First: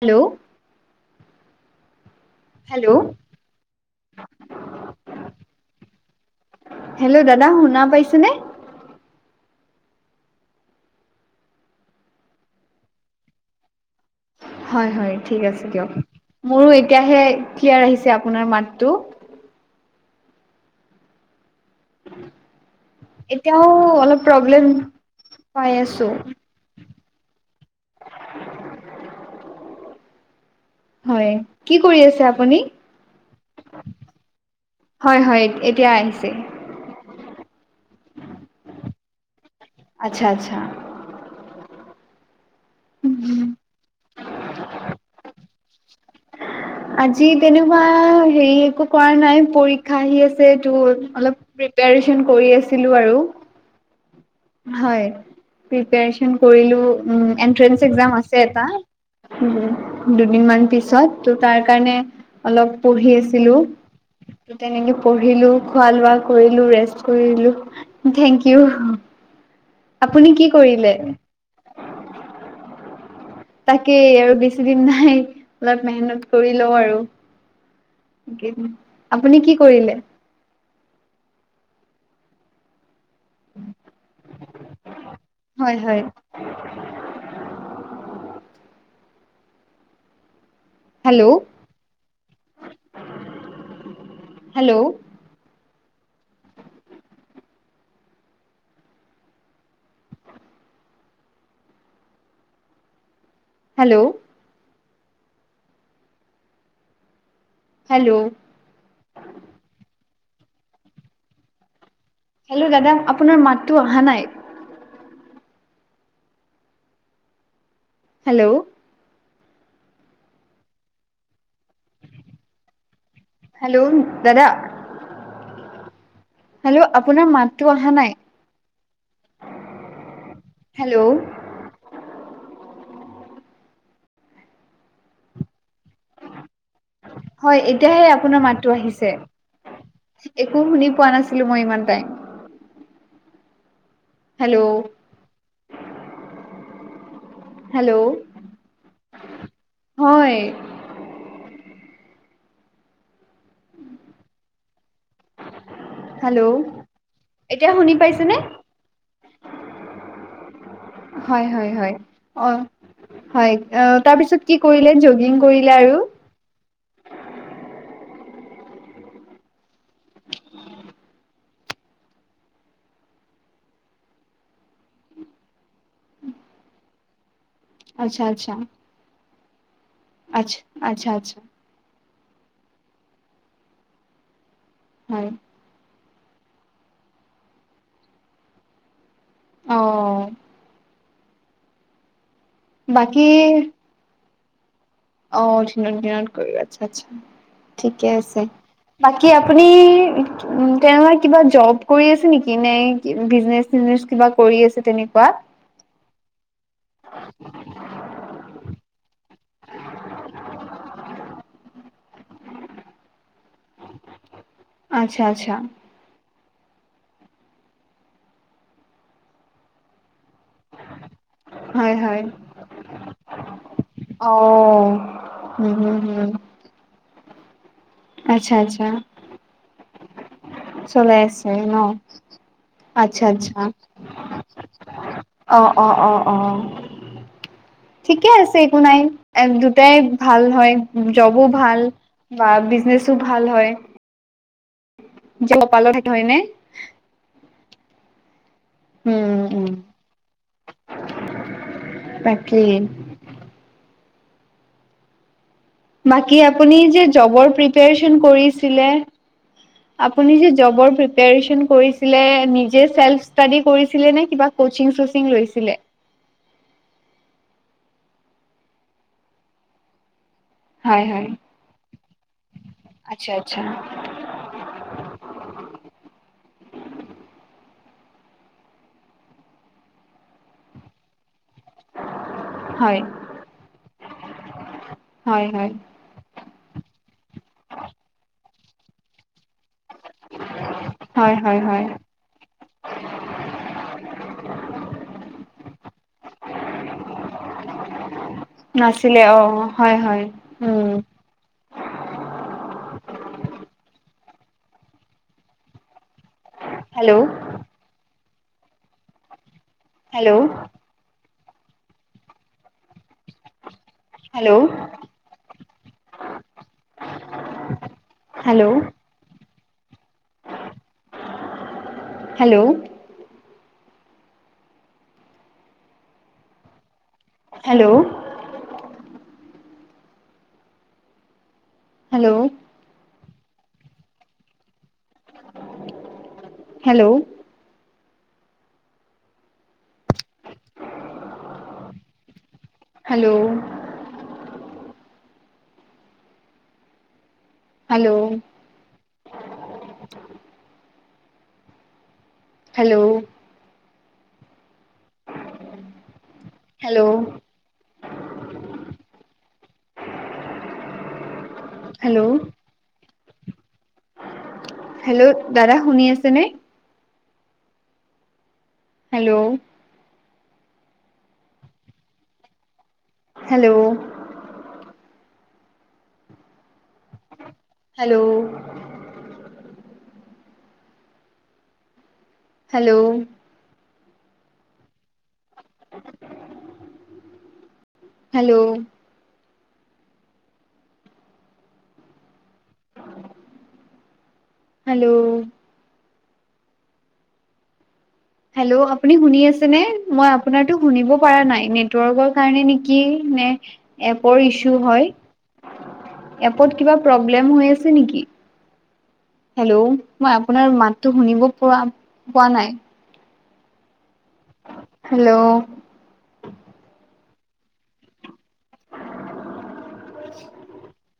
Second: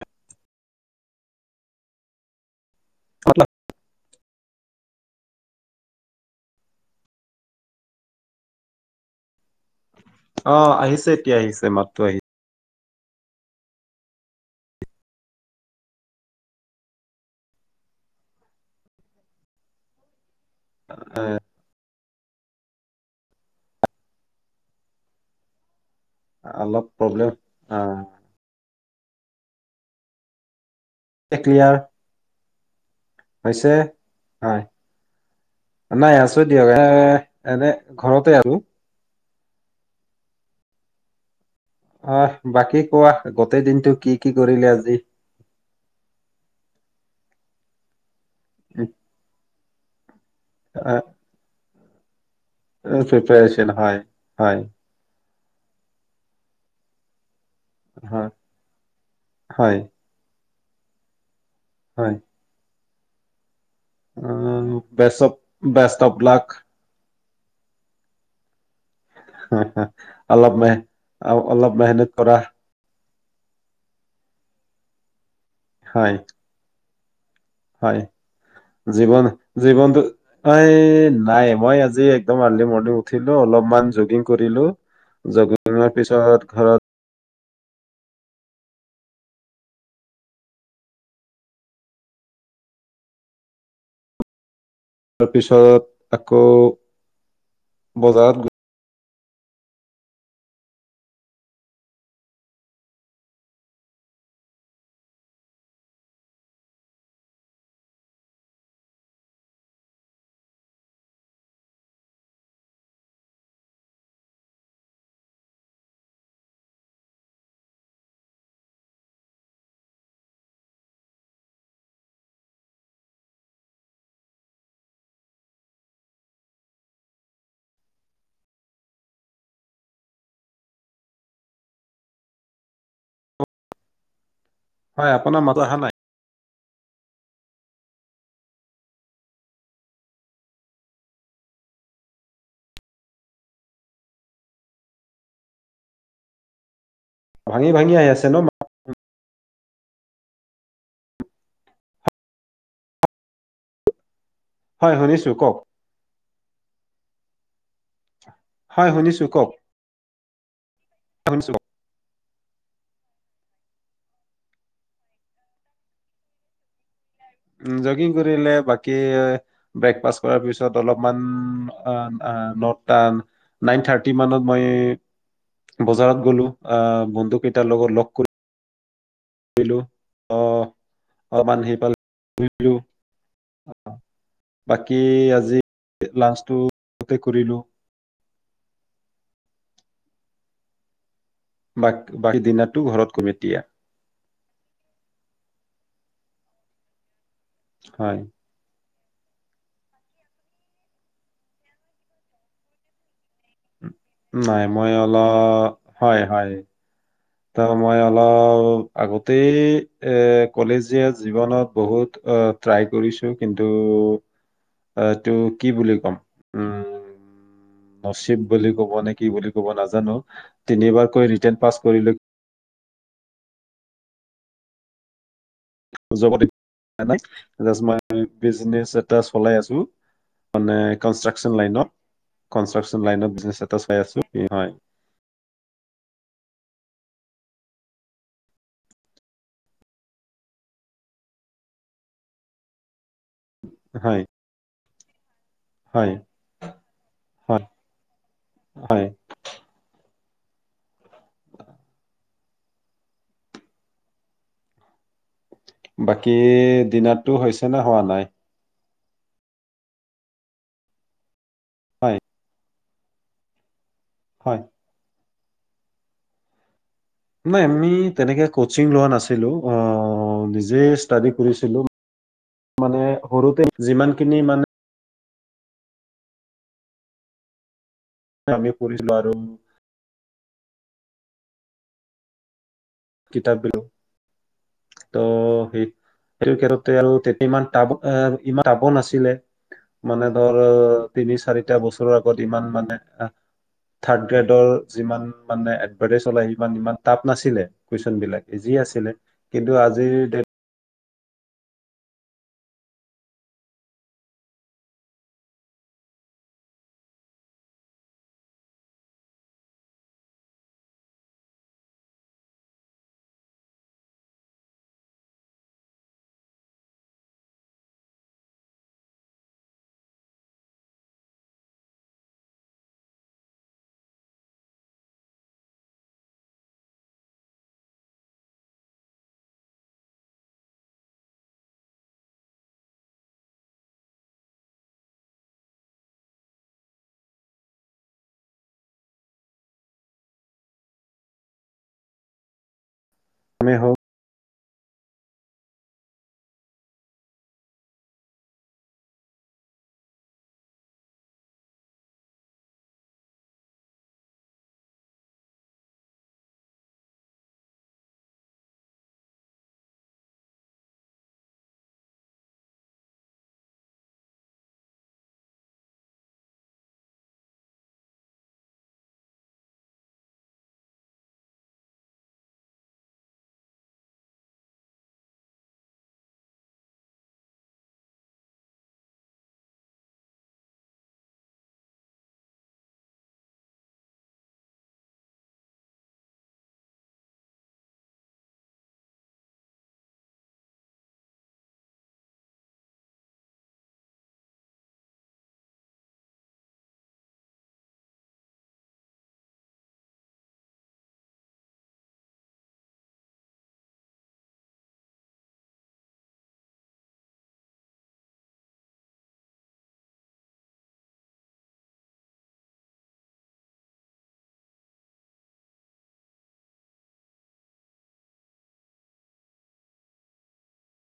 Hello hello hello দাদা শুনা পাইছেনে? অ আহিছে এতিয়া আহিছে মাতটো আহি হয় হয় ঠিক আছে দিয়ক মোৰো এতিয়াহে ক্লিয়েৰ আহিছে আপোনাৰ মাতটো। [unintelligible] এতিয়াও অলপ প্ৰব্লেম পাই আছো। অলপ প্ৰব্লেম অ হয় এতিয়া ক্লিয়াৰ কি কৰি আছে আপুনি? হৈছে হয়। হয় হয় এতিয়া নাই আহিছে। আছো দিয়ক এই এনে ঘৰতে আৰু। আচ্ছা আচ্ছা। অ বাকী কোৱা গোটেই দিনটো কি কি কৰিলা আজি। আজি তেনেকুৱা হেৰি একো কৰা নাই পৰীক্ষা আহি আছে তোৰ অলপ প্ৰিপিয়েচন কৰি আছো। প্ৰিপীয়েচন হয় হয়। হয় প্ৰেপিয়েচন কৰিলোঁ উম এণ্ট্ৰেন্স একজাম হয় আছে এটা হয় দুদিন মান পিছত ত' তাৰ কাৰণে হয় অলপ পঢ়ি আছিলো ত' তেনেকে বেষ্ট অফ পঢ়িলো খোৱা বেষ্ট লোৱা অফ লাক কৰিলো ৰেষ্ট কৰিলো থেংক ইউ আপুনি কি অলপ মেহ কৰিলে অলপ মেহনেত কৰা তাকেই আৰু বেছি দিন নাই অলপ হয় মেহনত কৰি লওঁ আৰু। হয় জীৱন আপুনি কি কৰিলে জীৱনটো এই নাই মই আজি একদম আৰ্লি মৰ্ণিং উঠিলোঁ অলপমান জগিং কৰিলো। হয় জগিংৰ হয় পিছত ঘৰত হেল্ল' হেল্ল' তাৰপিছত আকৌ বজাৰত গ হেল্ল' হেল্ল' হেল্ল' দাদা আপোনাৰ মাতটো অহা নাই। হেল্ল' হেল্ল' দাদা হেল্ল' আপোনাৰ মাতটো অহা নাই হেল্ল'। হয় আপোনাৰ মাতটো অহা নাই। হয় এতিয়াহে আপোনাৰ মাতটো আহিছে। একো শুনি পোৱা নাছিলোঁ মই ইমান টাইম। হেল্ল' ভাঙি ভাঙি হেল্ল' আহি আছে ন হয় হয় শুনিছোঁ কওক। হেল্ল' এতিয়া শুনি পাইছেনে? হয় শুনিছো কওক হয় শুনিছো হয় হয় অ। হয় অ তাৰপিছত কি কৰিলে জগিং কৰিলে আৰু উম জগিং কৰিলে বাকী ব্ৰেকফাষ্ট কৰাৰ পিছত অলপমান অ অ নট টান নাইন থাৰ্টি মানত মই বজাৰত গলোঁ অ বন্ধু কেইত আচ্ছা আচ্ছা দিলোঁ অ আচ্ছা আচ্ছা আচ্ছা অলপমান সি পাল বাকী হয় আজি লাঞ্চটো তাতে কৰিলোঁ। অ' বাক বাকী দিনাৰটো ঘৰত বাকী কৰিম এতিয়া। অ দিনত দিনত কৰি আচ্ছা আচ্ছা ঠিকে হয়। আছে। বাকী আপুনি উম তেয়ে কিবা যব কৰি আছে নেকি নে বিজনেচ চিজনেচ কিবা নাই কৰি আছে মই তেনেকুৱা অলপ হয় হয়। মই অলপ আগতেই এই কলেজীয়া জীৱনত বহুত অ ট্ৰাই কৰিছোঁ কিন্তু আচ্ছা ইটো আচ্ছা কি বুলি কম উম। নচিব বুলি কব নে কি বুলি কব নাজানো তিনিবাৰকৈ ৰিটাৰ্ণ পাছ হয় কৰিলো হয়। অ' উম উম। [unintelligible] জাষ্ট মই আচ্ছা আচ্ছা বিজনেচ এটা চলাই আছোঁ। মানে চলাই আছে কনষ্ট্ৰাকচন ন? লাইনত কনষ্ট্ৰাকচন আচ্ছা লাইনত আচ্ছা বিজনেচ এটা চাই আছোঁ হয়। অ অ অ অ। ঠিকে আছে একো নাই এ দুটাই ভাল হয় যবো ভাল বা বিজনেচো ভাল হয় [unintelligible] হয় হয়নে। হয় হয়। উম উম তাকেই বাকী আপুনি যে ডিনাৰটো যবৰ হৈছে নে হোৱা প্ৰিপাৰেচন নাই কৰিছিলে আপুনি যে জবৰ প্ৰিপাৰেচন হয় কৰিছিলে নি যে চেল্ফ ষ্টাডি কৰিছিলে নে কিবা হয় কচিং চচিং লৈছিলে? নাই আমি তেনেকে কচিং লোৱা নাছিলোঁ অ'‌ যে হয় হয়। ষ্টাডি কৰিছিলো মানে আচ্ছা আচ্ছা সৰুতে যিমানখিনি মানে [unintelligible] হয়। কিতাপ দিলো হয় হয় ত' সেই [unintelligible] মানে ধৰ তিনি হয় হয় চাৰিটা হয় বছৰৰ আগত ইমান মানে থাৰ্ড গ্ৰেডৰ যিমান মানে এডভাৰ্টাইজ ওলাই সিমান টাফ নাছিলে। কুৱেশন বিলাক ইজি আছিলে নাছিলে অ' কিন্তু হয় আজিৰ হয় ডেট উম। Hello hello hello hello hello hello hello hello hello এ হৌ hello hello hello hello hello দাদা শুনি আছে নে? Hello hello hello hello hello hello hello আপুনি শুনি আছে নে? মই আপোনাৰটো শুনিব পৰা নাই! নেটৱৰ্কৰ কাৰণে নেকি নে এপৰ ইছু হয় এপত কিবা প্ৰব্লেম হৈ আছে নিকি? হেল্ল' মই আপোনাৰ মাতটো শুনিব পোৱা পোৱা নাই হেল্ল' [unintelligible]